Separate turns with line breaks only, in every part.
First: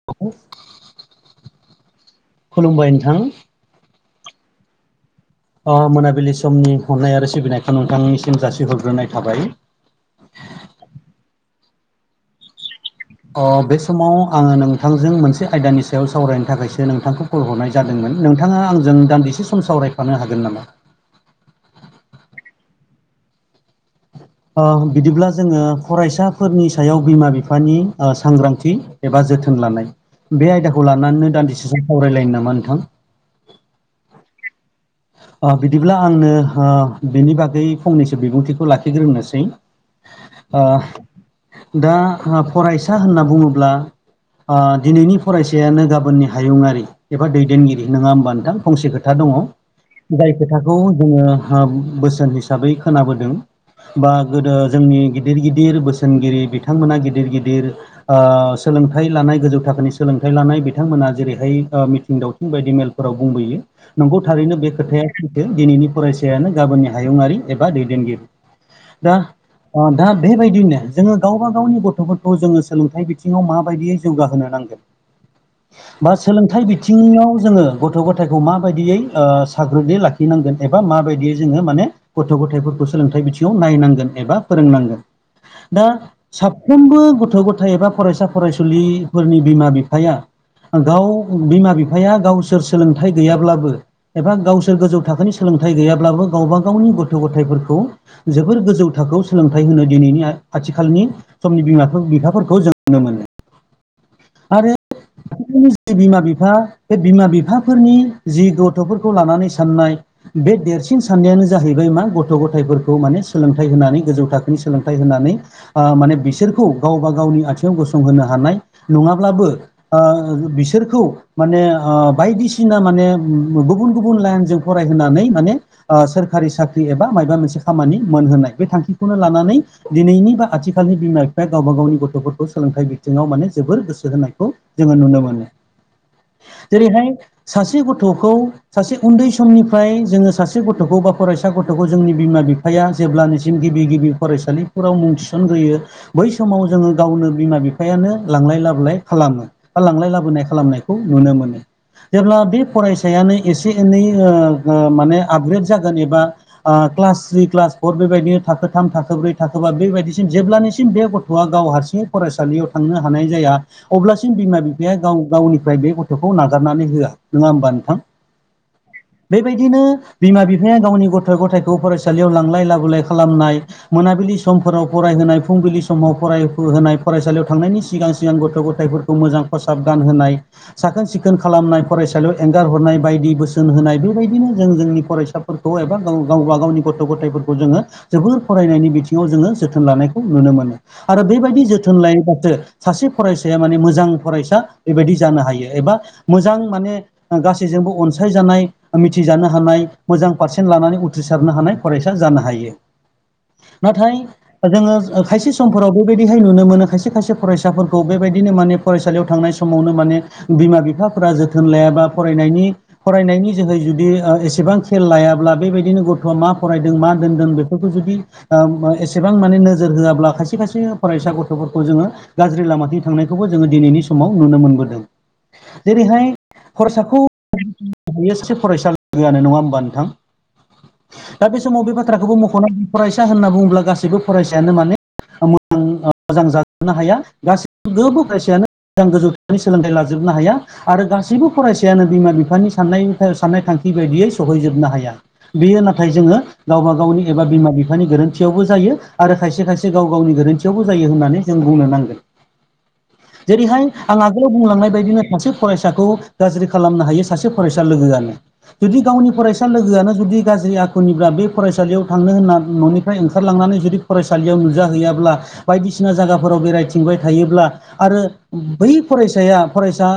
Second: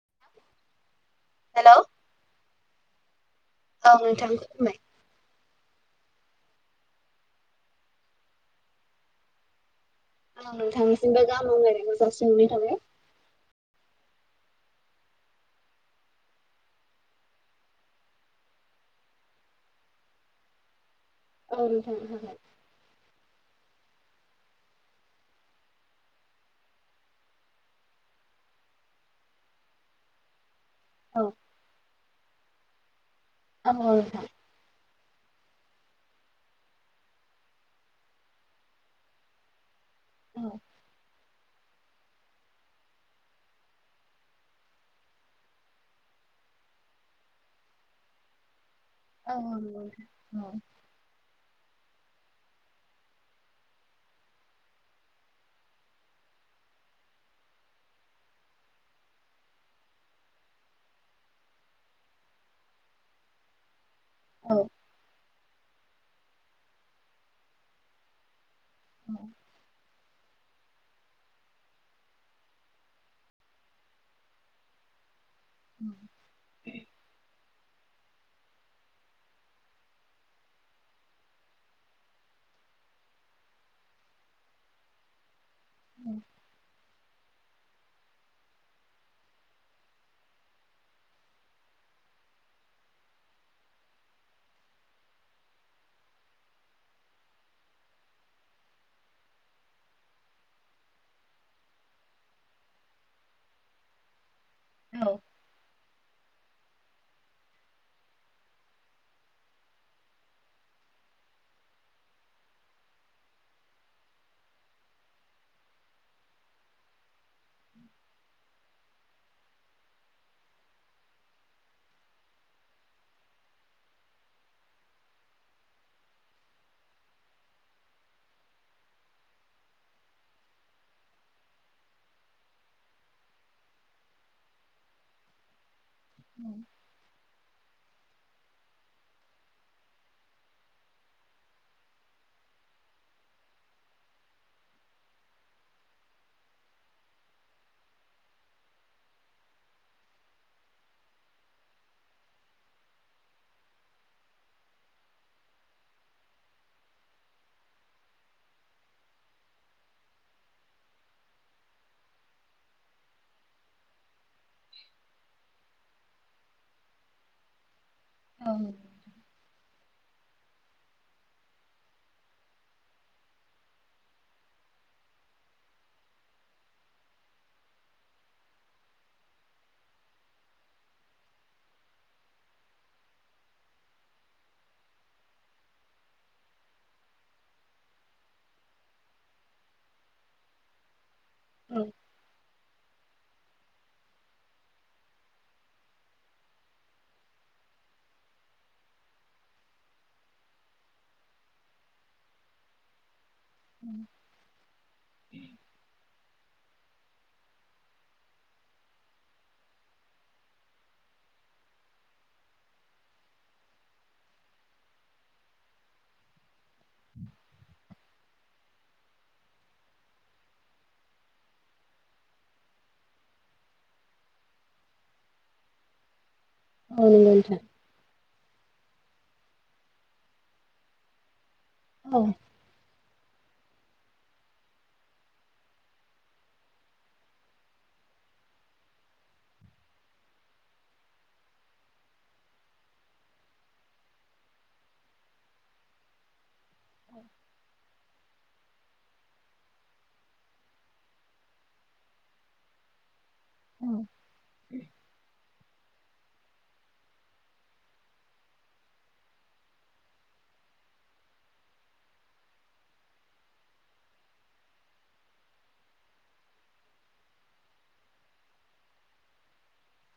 [unintelligible]
Hello
खुलुमबाय नोंथां
औ नोंथां बुंलाय
अ मोनाबिलि समनि अननाय आरो सिबिनायखौ नोंथांनिसिम जासिहरग्रोनाय थाबाय
औ थांनिसिमबो गाहाम हामलाय नायखौ जासिहरनाय थाबाय
अ बे समाव आङो नोंथांजों मोनसे आयदानि सायाव सावरायनो थाखायसो नोंथांखौ कल हरनाय जादोंमोन नोंथाङा आंजों दान्दिसे सम सावरायफानो हागोन नामा
औ नोंथां हागोन
ओ बिदिब्ला जोङो फरायसाफोरनि सायाव बिमा बिफानि ओ सांग्रांथि एबा जोथोन लानाय बे आयदाखौ
औ
लानानैनो दान्दिसेस सावरायलायनो नामा नोंथां
औ औ नोंथां
ओ बिदिब्ला आंनो हो बिनि बागै फंनैसो बिबुंथिखौ लाखि खिग्रोनोसै ओ दा फरायसा होनना बुङोब्ला ओ दिनैनि फरायसायानो गाबोननि हायुङारि एबा दैदेनगिरि नोङा होमबा नोंथां फंसे खोथा
औ
दङ
नोंथां
जाय
औ
खोथाखौ जोङो हो बोसोन हिसाबै खोनाबोदों बा गोदो जोंनि गिदिर गिदिर बोसोनगिरि बिथांमोना गिदिर गिदिर ओ सोलोंथाइ लानाय गोजौ थाखोनि सोलोंथाइ लानाय बिथांमोना जेरैहाय ओ मिथिं दाव थिं बायदि मेलफोराव बुंबोयो नंगौ
औ औ नोंथां औ
थारैनो बे खोथाया सैथो दिनैनि फरायसायानो गाबोननि हायुङारि एबा दैदेनगिरि दा ओ दा बेबायदिनो जोङो गावबा गावनि गथ' गथ'फोरखौ जोङो सोलोंथाइ बिथिङाव माबायदियै जौगाहोनो नांगोन बास सोलोंथाइ बिथिङाव जोङो गथ' गथायखौ माबायदियै ओ साग्रोदै लाखिनांगोन एबा माबायदि जोङो माने गथ' गथायफोरखौ सोलोंथाइ बिथिं नायनांगोन एबा फोरोंनांगोन दा साफ्रोमबो गथ' गथाय एबा फरायसा फरायसुलिफोरनि बिमा बिफाया गाव बिमा बिफाया गावसोर सोलोंथाइ गैयाब्लाबो एबा गावसोर गोजौ थाखोनि सोलोंथाइ गैयाब्लाबो गावबा गावनि गथ' गथायफोरखौ जोबोर गोजौ थाखोआव सोलोंथाइ होनो दिनैनि आथिखालनि समनि बिमाफा-बिफाफोरखौ जों नुनो मोनो आरो
औ।
जिथुनिखि बिमा-बिफा बे बिमा-बिफाफोरनि जि गथ'फोरखौ लानानै साननाय बे देरसिन साननायानो जाहैबाय मा गथ' गथायफोर खौ माने सोलोंथाइ होनानै गोजौ थाखोनि सोलोंथाइ होनानै। ओ माने बिसोरखौ गावबा गावनि आथिङाव गसंहोनो हानाय नङाब्लाबो ओ बिसोरखौ माने ओ बायदिसिना माने गुबुन गुबुन लाइनजों फरायहोनानै माने ओ सोरखारि साख्रि एबा मायबा मोनसे खामानि मोनहोनाय बे थांखिखौनो लानानै दिनैनि बा आथिखालनि बिमा बिफाया गावबा गावनि गथ'फोरखौ सोलोंथाइ बिथिङाव माने जोबोर गोसो होनायखौ जोङो नुनो मोनो
[inaudible]
जेरैहाय सासे गथ'खौ सासे उन्दै समनिफ्राय जोङो सासे गथ'खौ बा फरायसा गथ'खौ जोंनि बिमा बि फाया जेबब्लानिसिम गिबि-गिबि फरायसालिफोराव मुं थिसनग्रोयो बै समाव जोङो गावनो बिमा-बिफायानो लांलाय लाबोलाय खालामो बा लांलाय लाबोनाय खालामनायखौ नुनो मोनो। जेब्ला बे फरायसायानो एसे एनै माने ओ ओ आपग्रेड जागोन एबा ओ क्लास सिक्स क्लास फर बेबायदिनो थाखो थाम थाखो ब्रै थाखोबा बेबायदिसिम जेब्लानिसिम बे गथ'आ गाव हारसिंयै फरायसालियाव थांनो हानाय जाया अब्लासिम बिमा-बिफाया गाव गावनिफ्राय बे गथ'खौ नागारनानै होआ नङा होमबा नोंथां। बेबायदिनो बिमा-बिफाया गावनि गथ' गथायखौ फरायसालि याव लांलाय लाबोलाय खालामनाय। मोनाबिलि समफोराव फरायहोनाय, फुंबिलि समाव फरायहोनाय, फरायसालियाव थांनायनि सिगां सिगां गथ' गथायफोर खौ मोजां फसाब गानहोनाय। साखोन सिखोन खालामनाय फरायसालियाव एंगार हरनाय बायदि बोसोन होनाय बेबायदिनो जों जोंनि फरायसा फोरखौ एबा गावबा गावनि गथ' गथायफोरखौ जोङो जोबोर फरायनायनि बिथिङाव जोङो जोथोन लानायखौ नुनो मोनो। आरो बेबायदि
औ
जोथोन लायोब्लाासो सासे फरायसाया माने मोजां फरायसा बेबायदि जानो हायो एबा मोजां माने गासैजोंबो अनसायजानाय मिथिजानो हानाय मोजां पारसेन्ट लानानै उथ्रिसारनो हानाय फरायसा जानो हायो। नाथाय
औ
जोङो खायसे समफोराव बेबायदिहाय नुनो मोनो खायसे खायसे फरायसाफोरखौ बेबायदिनो माने फरायसालियाव थांनाय समावनो माने बिमा-बिफाफोरा जोथोन लायाबा फरायनायनि फरायनायनि जोहै जुदि एसेबां खेल लायाब्ला बेबायदिनो गथ'आ मा फरायदों मा दोनदों बेफोरखौ जुदि ओ ओ एसेबां माने नोजोर होआब्ला खायसे खायसे फरायसा गथ'फोरखौ जोङो गाज्रि लामाथिं थांनायखौबो जोङो दिनैनि समाव नुनो मोनबोदों। जेरैहाय
नंगौ
खर'साखौ
नोंथां
[unintelligible] एसे एफरायसालिआनो नङा होमबा नोंथां। दा बे समाव बे
औ
बाथ्राखौबो मख'नो फरायसा होनना बुङोब्ला गासैबो फरायसायानो माने ओ मोजां मोजां जाजोबनो हाया गासैबो गोबौ फरायसायानो मोजां गोजौ सोलोंथाइ लाजोबनो हाया। आरो गासैबो फरायसायानो बिमा-बिफानि साननाय साननाय थांखि बायदियै सहैजोबनो हाया। बेयो नाथाय जोङो गावबा गावनि एबा बिमा बिफानि गोरो न्थियावबो जायो आरो खायसे खायसे गाव गावनि गोरोन्थियावबो जायो होननानै जों बुंनो नांगोन। जेरैहाय आं आगोलाव बुंलांनाय बायदिनो सासे फरायसाखौ गाज्रि खालामनो हायो सासे फरायसा लोगोआनो। जुदि गावनि फरायसा लोगोआनो जुदि गाज्रि आ खुनिब्ला बे फरायसालियाव थांनो होनना, न'निफ्राय ओंखारलांनानै जुदि फरायसालियाव नुजाहैयाब्ला बायदिसिना जागाफोराव बेरायथिंबाय थायोब्ला आरो बै फरायसाया फरायसा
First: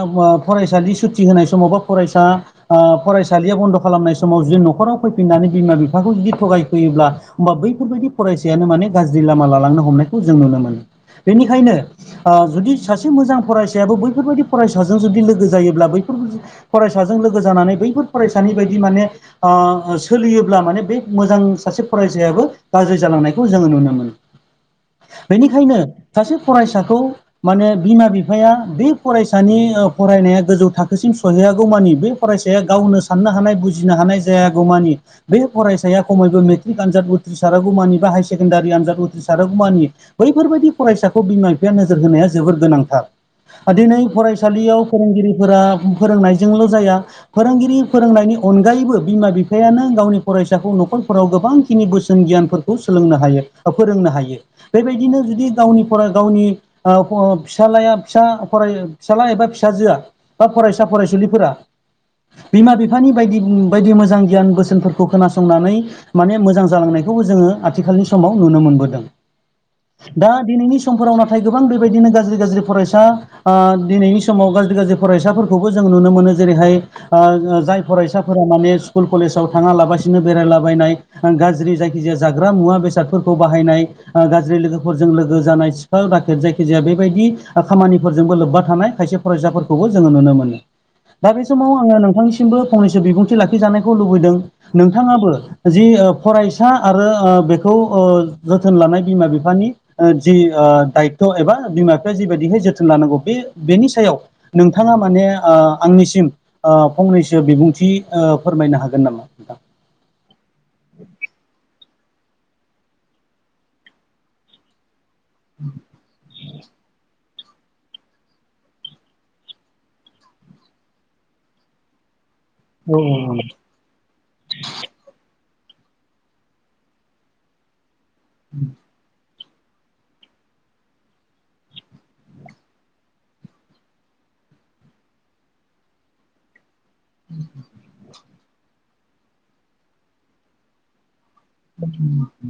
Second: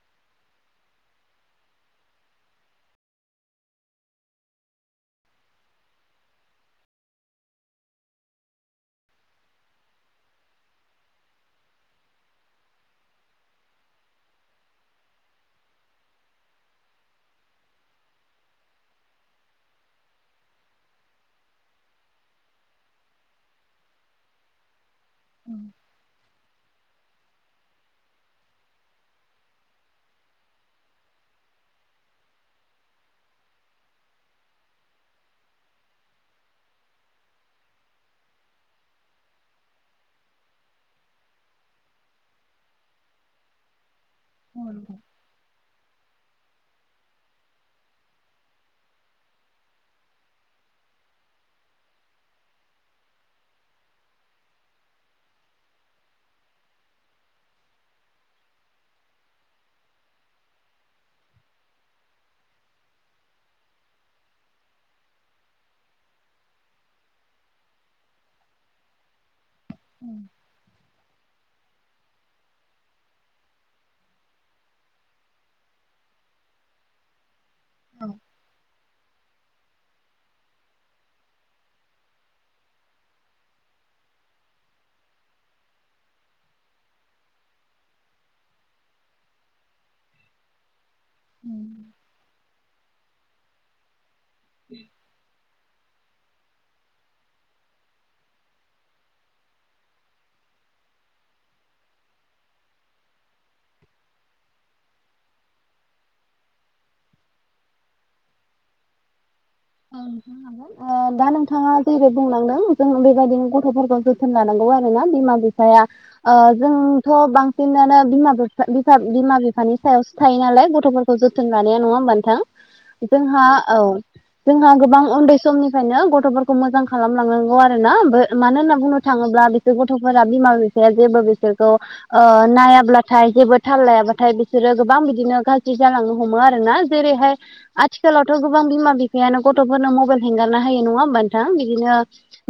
फरायसानि सुथि होनाय समाव बा फरायसा फरायसालिया बन्द' खालामनाय समाव जुदि न'खराव फैफिननानै बिमा बिफाखौ जुदि थगायफैयोब्ला होमबा बैफोरबायदि फरायसायानो माने गाज्रि लामा लालांनो हमनाय खौ जों नुनो मोनो बेनिखायनो जुदि सासे मोजां फरायसायाबो बैफोरबायदि फरायसाजों जुदि लोगो जायोब्ला बैफोरबादि फरायसाजों लोगो जानानै बैफोर फरायसानि बायदि माने सोलियोब्ला माने बे मोजां सासे फरायसायाबो गाज्रि जालांनायखौ जोङो नुनो मोनो। बेनिखायनो सासे फरायसाखौ माने बिमा बिफाया बे फरायसानि फरायनाया गोजौ थाखोसिम सहैयागौ मानि बे फरायसाया गावनो साननो हानाय बुजिनो हानाय जायागौमानि बे फरायसाया खमैबो मेट्रिक आनजाद उथ्रिसारागौ मानि बा हायार सेकेण्डारि आनजाद उथ्रिसारागौमानि बैफोरबायदि फरायसाखौ बिमा बिफाया नोजोर होनाया जोबोर गोनांथार। दिनै फराय सालियाव
नंगौ
फोरोंगिरिफोरा फोरोंनायजोंल' जाया फोरोंगिरि फोरोंनायनि अनगायैबो बिमा बिफायानो गावनि फरायसाखौ न'खरफोराव गोबांखिनि बोसोन गियानफोरखौ सोलोंनो हायो बा फोरोंनो हायो। बेबायदिनो जुदि गावनिफोरा गावनि [unintelligible] फिसालाया फिसा फरायनो फिसाला एबा फिसाजोआ बा फरायसा फरायसुलिफोरा बिमा बिफानि बायदि बायदि मोजां गियान बोसोनफोर खौ खोनासंनानै माने मोजां जालांनायखौबो जोङो आथिखालनि समाव नुनो मोनबोदों। दा दिनैनि समफोराव नाथाय गोबां बेबायदिनो गाज्रि गाज्रि फरायसा दिनैनि समाव गाज्रि गाज्रि फरायसाफोरखौबो जों नुनो मोनो जेरैहाय जाय
औ
फरायसाफोरा माने स्कुल कलेजाव थाङालाबासिनो बेरायलाबायनाय गाज्रि जायखिजाया जाग्रा मुवा बेसादफोरखौ बाहायनाय गाज्रि लोगोफोरजों लोगो जानाय सिखाव दाखेेद जायखिजाया बेबायदि खामानिफोरजोंबो लोब्बा थानाय खायसे फरायसाफोरखौबो जोङो नुनो मोनो। दा बे
औ
समाव आङो नोंथांनिसिमबो फंनैसो बिबुंथि लाखिजानायखौ लुबैदों नोंथाङाबो जि फरायसा आरो बेखौ जोथोन लानाय बिमा बिफानि जि दायथ' एबा बिमा बिफाया जिबायदिहाय जोथोन लानांगौ बे बेनि सायाव नोंथाङा माने आंनिसिम फंनैसो बिबुंथि फोरमायनो हागोन नामा नोंथां?
औ नोंथां दा नोंथाङा जेरै बुंलांदों जों बेबायदिनो गथ'फोरखौ जोथोन लानांगौ आरोना बिमा बिफाया जोंथ' बां सिनानो बिमा बिफा-बिफा बिमा बिफानि सायावसो थायो नालाय गथ'फोरखौ जोथोन लानाया नङा होमबा नोंथां जोंहा औ जोंहा गोबां उन्दै समनिफ्रायनो गथ'फोरखौ मोजां खालामलांनांगौ आरोना मानो होनना बुंनो थाङोब्ला बिसोर गथ'फोरा बिमा बिफाया जेबो बिसोरखौ नायाब्लाथाय जेबो थाल लायाबाथाय बिसोरो गोबां बिदिनो गाज्रि जालांनो हमो आरोना जेरैहाय आथिखालावथ' गोबां बिमा बिफायानो गथ'फोरनो मबाइल हेंगारनो हायो नङा होमबा नों थां बिदिनो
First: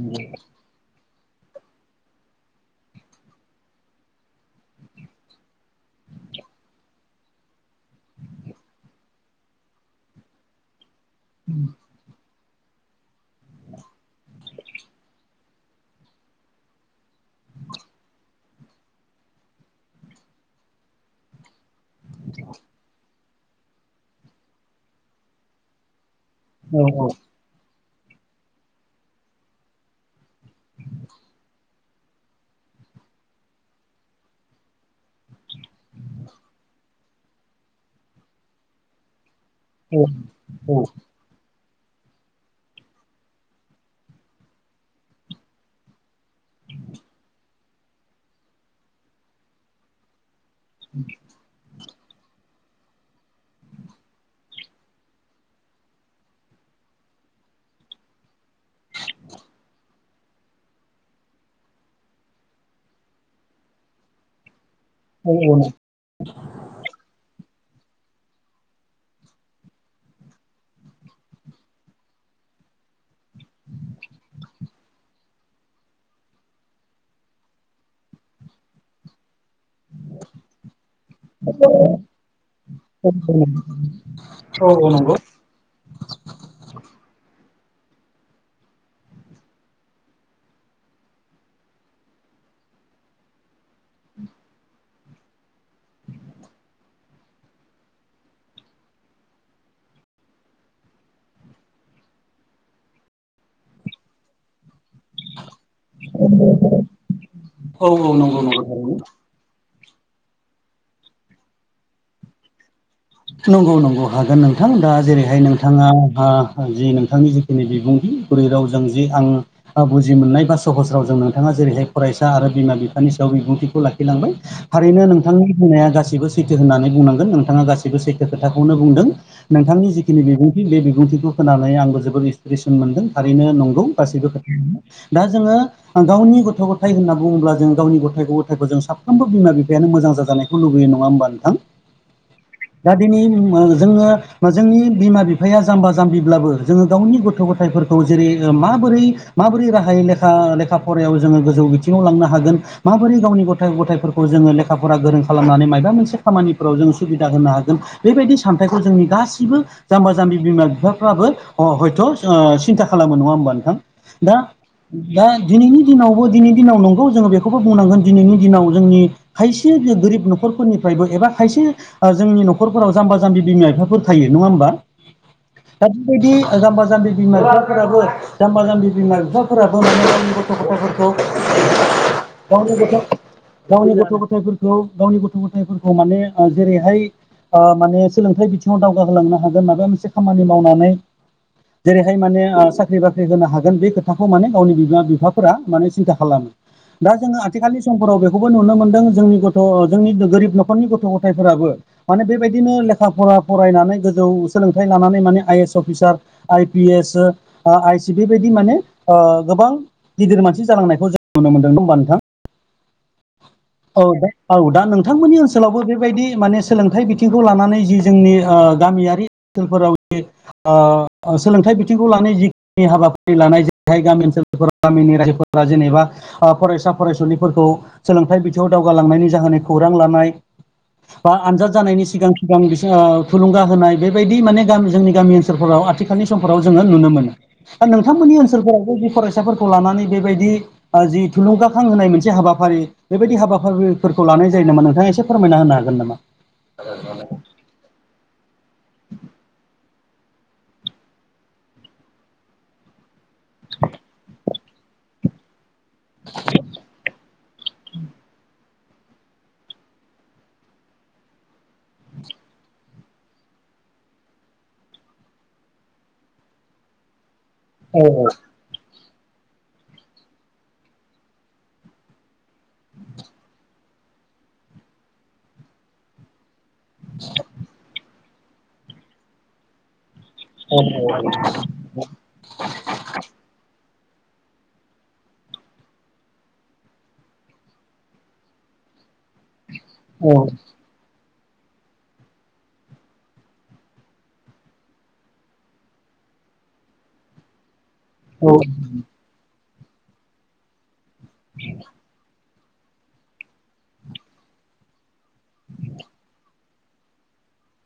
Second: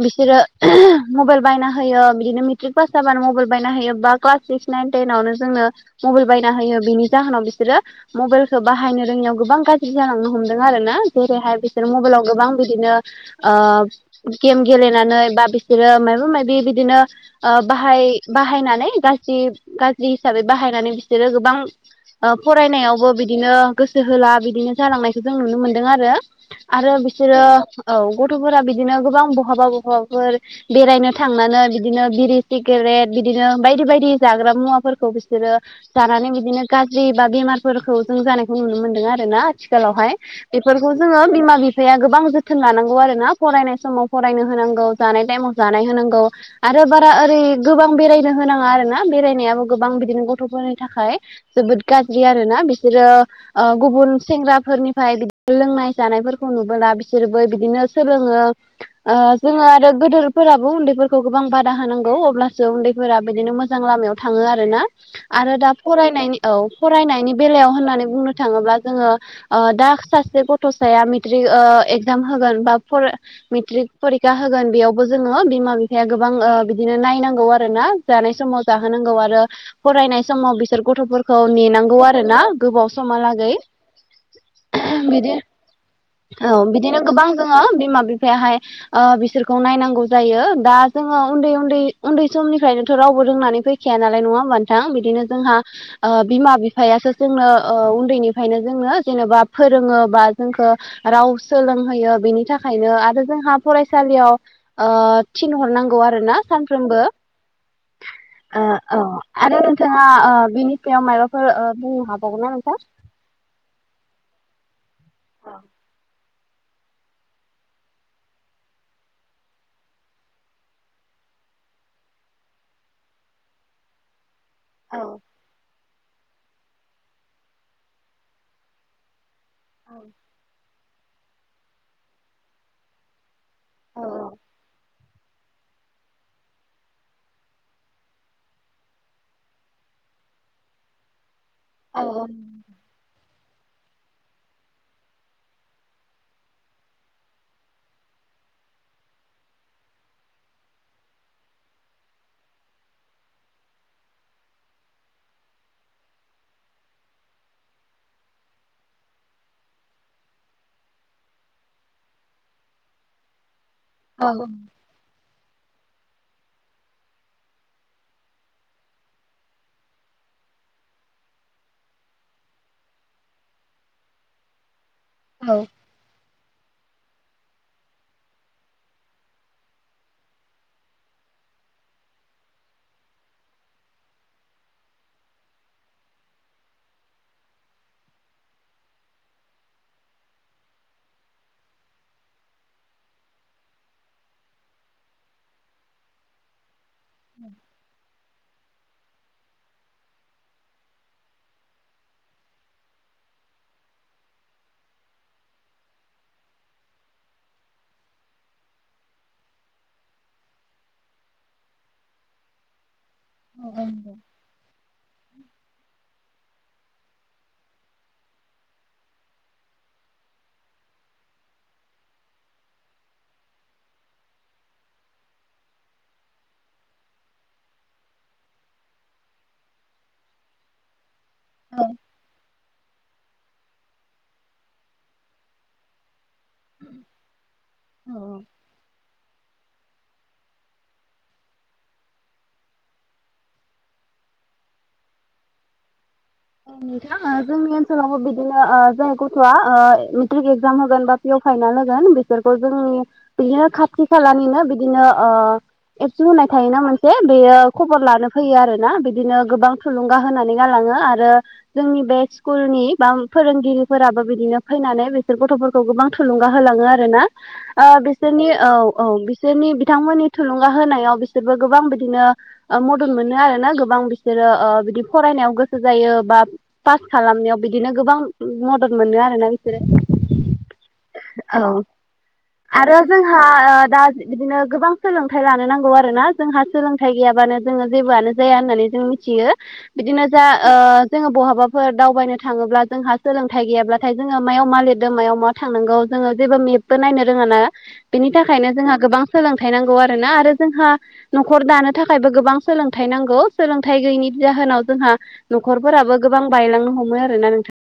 बिसोरो
[inaudible]
मबेल बायना होयो बिदिनो मेट्रिक पास जाबानो मबेल बायना होयो बा क्लास सिक्स नाइन टेनावनो जोंनो मबेल बायना होयो बिनि जाहोनाव बिसोरो मबेलखौ बाहायनो रोङैयाव गोबां गाज्रि जालांनो हमदों आरोना जेरैहाय बिसोर मबाइलाव गोबां बिदिनो गेम गेलेनानै बा बिसोरो मायबा मायबि बिदिनो बाहाय बाहायनानै गाज्रि गाज्रि हिसाबै बाहायनानै बिसोरो गोबां फरायनायावबो बिदिनो गोसो होला बिदिनो जालांनायखौ जों नुनो मोनदों आरो
औ
आरो
औ औ
बिसोरो औ गथ'फोरा बिदिनो गोबां बहाबा बहाबाफोर बेरायनो थांनानै बिदिनो बिरि सिगारेट बिदिनो बायदि बायदि जाग्रा मुवाफोरखौ बिसोरो जानानै बिदिनो गाज्रि बा बेमारफोरखौ जों जानायखौ नुनो मोन्दों आरोना आथिखालावहाय बेफोरखौ जोङो बिमा बिफाया गोबां जोथोन लानांगौ आरोना फरायनाय समाव फरायनो होनांगौ जानाय टाइमाव जानाय होनांगौ । आरो बारा ओरै गोबां बेरायनो होनाङा आरो ना बेरायनायाबो गोबां बिदिनो गथ'फोरनि थाखाय । जोबोद गाज्रि आरोोना बिसोरो गुबुन सेंग्राफोरनिफ्राय बिदि लोंनाय । जानायफोरखौ नुबोला बिसोरबो बिदिनो सोलोङो जोङो आरो गोदोरफोराबो उन्दैफोरखौ गोबां बादा होनांगौ अब्लासो उन्दैफोरा बिदिनो मोजां लामायाव थाङो आरोना
औ
आरो दा फरायनायनि औ फरायनायनि बेलायाव होननानै बुंनो थाङोब्ला जोङो दा सासे गथ' गथ'स मेट्रिक एगजाम होगोन बा मेट्रिक फरिखा होगोन बेयाव जोङो बिमा बिफाया गोबां बिदिनो नायनांगौ आरो ना जानाय समाव जाहोनांगौ आरो । फरायनाय समाव बिसोर गथ'फोरखौ नेनांगौ आरो ना गोबाव समहालागै ।
औ नांगौ ।
औ बिदिनो गोबां दोङो बिमा बिफायाहाय । बिसोरखौ नायनांगौ जायो दा जोङो उन्दै उन्दै उन्दै समनिफ्रायनोथ' रावबो रोंनानै फै खाया नालाय नङा होनबा नोथां बिदिनो जोंहा बिमा बिफायासो जोंनो उन्दैनिफ्रायनो जोंनो जेनेबा फोरोङो बा जोंखौ राव सोलोंहोयो बेनि थाखायनो आरो जोंहा फरायसालियाव थिनहरनांगौ आरो ना सानफ्रोमबो
औ नंगौ नंगौ थारैनो
औ आरो नोंथाङा बिनि सायाव मायाबाफोर बुंनो हाबावगोन ना नोंथां?
नंगौ नंगौ हागोन नोंथां दा जेरैहाय नोंथाङा । जि नोंथांनि जिखिनि बिबुंथि बुरै रावजों जे आं । बुजि मोननाय बा सहस रावजों नोंथाङा जेरैहाय फरायसा आरो बिमा बिफानि सायाव बिबुंथिखौ लाखि । बाय
औ
थारैनो नोंथांनि बुंनाया गासिबो सैथो होननानै बुंनांगोन नोंथाङा गासिबो । सैखो खोथाखौनो बुंदों नोंथांनि जिखिनि बिबुंथि बे बिबुंथिखौ । होनानै आंबो जोबोद इन्सपिरेसन मोनदों थारैनो नंगौ
औ
गासैबो खोथाय दा जोङो । गावनि गथ' गथाय होनना बुङोब्ला जों गावनि गथथाय ग गथायखौ जों साफ्रोमबो बिमा बिफायानो मोजां जाजानाय । लुबोयो नङा होनोमबा नोंथां?
औ औ ।
दा दिनै जोङो जोंनि बिमा बिफाया जाम्बा जाम्बिब्लाबो जोङो गावनि गथ' गथायफोरखौ । खौ जेरै माबोरै माबोरै राहायै लेखा लेखा फरायायाव जोङो गोजौ बिथिङाव लांनो हागोन । माबोरै गावनि गथ' गथायफोरखौ जोङो लेखाफोरा गोरों खालामनानै माबा मोनसे खामानिफोराव जों सुबिदा । होनोनो हागोन बेबायदि सामथाइखौ जोंनि गासिबो । जाम्बा जाम्बि बिमा बिफाफ्राबो हयथ' सिन्था खालामो नङा होमबा नोंथां? दा दा दिनैनि दिनावबो दिनैनि दिनाव नंगौ जोङो बेखौबो बुंनांगोन दिनैनि दिनाव जोंनि खायसे बे गोरिब न'खरफोरनिफ्रायबो एबा खायसे जोंनि नखरफोराव जाम्बा जामबि बिमा बिफाफोर थायो नङा होमबा
औ
दा बेबायदि जाम्बा जाम्बि बिमा बिफाफोराबो जाम्बा जाम्बि बिमा बिफाफोराबो मोनो जनि गथ' गथफोरखौ गनि गावनि गथ' गथायफोरखौ गावनि गथ' गथायफोरखौ माने जेरै बेहाय माने सोलोंथाइ बिथिङाव दावगाहोलांनो हागोन माबा मोनसे खामानि मावनानै जेरैहाय माने साख्रि बाख्रि होनो हागोन बे खोथाखौ माने गावनि बिमा बिफाफोरा माने सिन्था खालामो । दा जोङो आथिखालनि समफोराव बेखौबो नुनो मोनदों जोंनि गथ' जोंनि गोरिब न'खरनि गथ' गथायफोराबो । माने बेबायदिनो लेखा फरा फरायनानै गोजौ सोलोंथाइ लानानै माने I S officer. I P S I C बिबायदि माने गोबां । गिदिर मानसि जालांनायखौ जों नुनो मोनदों नङा होमबा नोंथां? औ दा औ दा नोंथांमोननि ओनसोलावबो बेबायदि माने सोलोंथाइ बिथिंखौ लानानै जि जोंनि ओ गामियारि ओनसोलफोराव जि ओ सोलोंथाइ बिथिंखौ लानाय जि नि हाबाफारि लानाय जेरैहाय गामि ओनसोलफोर गामिनि रायजोफोरा जेनेबा ओ फरायसा फरायसुलिफोरखौ सोलोंथाइ बिथिङाव दावगालांनायनि जाहोन खौरां लानाय बा आनजाद
औ
जानायनि सिगां सिगां बि थुलुंगा होनाय बेबायदि माने ग जोंनि गामि ओनसोलफोराव आथिखालनि समफोराव जोङो नुनो मोनो । दा
औ
नोंथांमोननि
ओ
ओनसोलफोराव जायदि फरायसाफोरखौ लानानै बेबायदि । जि थुलुंगाखां होनाय मोनसे हाबाफारि । बेबायदि हाबाफारिफोरखौ लानाय जायो नामा नोंथाङा एसे फोरमायना होनो हागोन नामा?
[inaudible] सावबो बिदिनो जाय गथ'आ मेट्रिक एक्जाम होगोन बा पिअ फाइनाल होगोन बिसोरखौ जोंनि । बिदिनो खाथि खालानिनो बिदिनो ओ एबसु होननाय थायोना मोनसे, बेयो खबर लानो फैयो आरोना। बिदिनो गोबां थुलुंगा होनानै गालाङो आरो जोंनि बे स्कुलनि बा फोरोंगिरिफोराबो बिदिनो फैनानै बिसोर गथ'फोर खौ गोबां थुलुंगा होलाङो आरोना। ओ बिसोरनि औ औ बिसोरनि बिथांमोननि थुलुंगा होनायाव बिसोरबो गोबां बिदिनो ओ मदद मोनो आरोना गोबां बिसोरो ओ बिदि फरायनायाव गोसो जायो बा पास खालामनायाव बिदिनो गोबां मदद मोनो आरोना बिसोरो। औ। आरो जोंहा ओ दा बिदिनो गोबां सोलोंथाय लानो नांगौ आरोना जोंहा सोलों थाय गैयाबानो जोङो जेबोआनो जाया होननानै जों मिथियो, बिदिनो जा
औ
ओ जोङो बहाबाफोर दावबायनो थाङोब्ला जोंहा सोलोंथाय गैयाब्लाथाय जोङो मायाव मा लिरदों मायाव मा थांनांगौ जोङो जेबो मेपबो नायनो रोङा ना। बेनि
औ
थाखायनो जोंहा गोबां सोलोंथाय नांगौ आरोना आरो जोंहा नखर दानो थाखायबो गोबां सोलोंथाय नांगौ। सोलोंथाय गैयैनि जाहोनाव जोंहा नखरफोराबो गोबां बायलांनो हमो आरोना नोंथां।